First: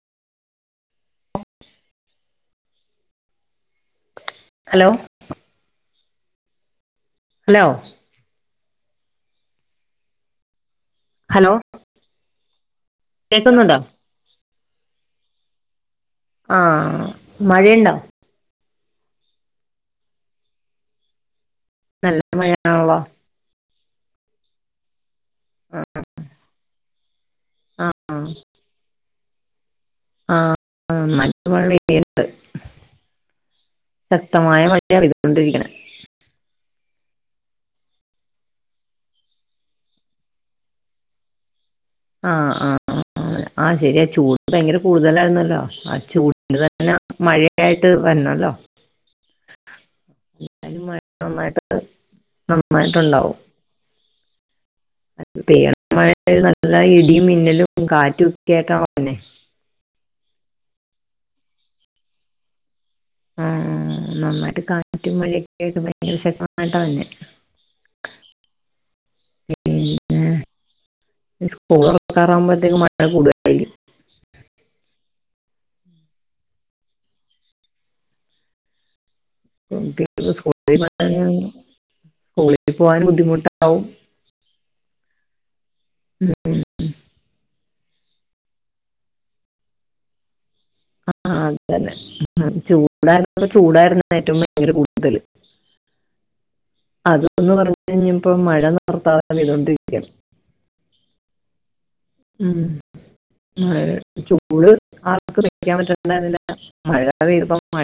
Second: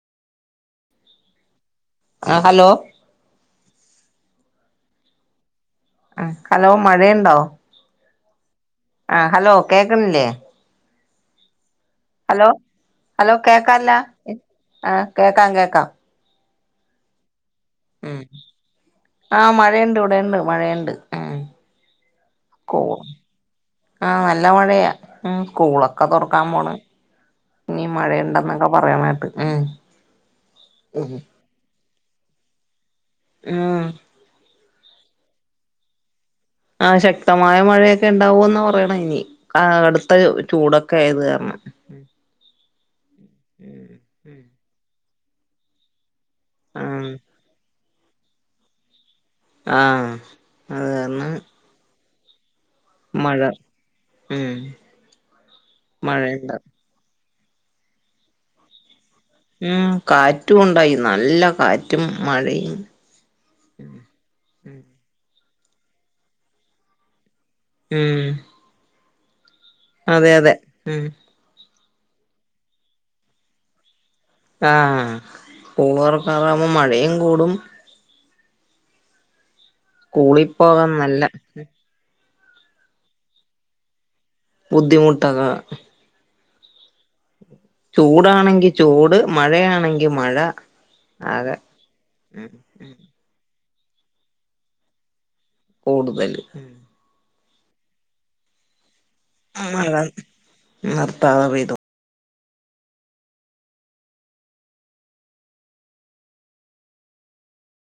ആഹ് hello hello ആഹ് hello മഴയുണ്ടോ ണ്ടോ ആഹ് ഹലോ കേൾക്കണില്ലേ ഹലോ ഹലോ ഹലോ കേക്കുന്നുണ്ടോ കേക്കാല്ല ആഹ് കേൾക്കാം കേൾക്കാം ആഹ് മഴയുണ്ടോ ആഹ് മഴയുണ്ട് ഇവിടെുണ്ട് മഴയുണ്ട് ഉം നല്ല കോ മഴയാണല്ലോ ആഹ് നല്ല മഴയാ ഉം സ്കൂളൊക്കെ തുറക്കാൻ പോണ് ഇനി ആ ആ മഴുണ്ടന്നൊക്കെ പറയണ് കേട്ട് ഉം ആഹ് നല്ല മഴ പെയ്യ്ണ്ട് ആഹ് ശക്തമായ മഴ പെയ്തുകൊണ്ടിരിക്കണ ആഹ് ശക്തമായ മഴയൊക്കെ ഉണ്ടാവൂന്ന് പറയണ് ഇനി ആഹ് കടുത്ത ചൂടൊക്കെ ആയത് കാരണം ആഹ് ആഹ് ആഹ് ശരിയാ ചൂട് ഭയങ്കര കൂടുതലായിന്നല്ലോ ആഹ് ചൂട് എന്നാലെ ഉം മഴയായിട്ട് വരണല്ലോ ആ അത് മഴ കാരണം നന്നായിട്ട് നന്നായിട്ടുണ്ടാവും മഴ ഉം പെയത മഴ മഴയുണ്ട് നല്ല ഇടിയും മിന്നലും കാറ്റുംക്കട്ടന്നെ ഉം കാറ്റും ഉണ്ടായി നല്ല കാറ്റും മഴയും ആഹ് നന്നായിട്ട് കാറ്റും മഴിയൊക്കെ ഭയങ്കരം തന്നെ ഉം അതെ അതെ ഉം സ്‌കൂള് തൊറക്കാറാവുമ്പോഴത്തേക്ക് മഴ കൂടുതലായിരിക്കും ആഹ് സ്‌കൂള് തൊറക്കാറാവുമ്പോ മഴയും കൂടും സ്കൂള് സ്കൂളിൽ പോകാൻ നല്ല സ്കൂളിൽ പോകാൻ ബുദ്ധിമുട്ടാാവും ബുദ്ധിമുട്ടുക ചൂടാണെങ്കി ചൂട് മഴയാണെങ്കിൽ മഴ ആകെ ആന് അതന്നെ ചൂടായിരുന്നപ്പോ ചൂടായിരുന്നു ഏറ്റവും ഭയങ്കര കൂടുതല് കൂടുതല് അതൊന്ന് കുറഞ്ഞ് കഴിഞ്ഞപ്പോ മഴ ഭർത്താവിൻ്റെ വീട് ആഹ് നിർത്താതെ പെയ്തും ഉം ആഹ് ചൂട് ആർക്കും സഹിക്കാൻ പറ്റില്ല മഴ പെയ്തപ്പഴും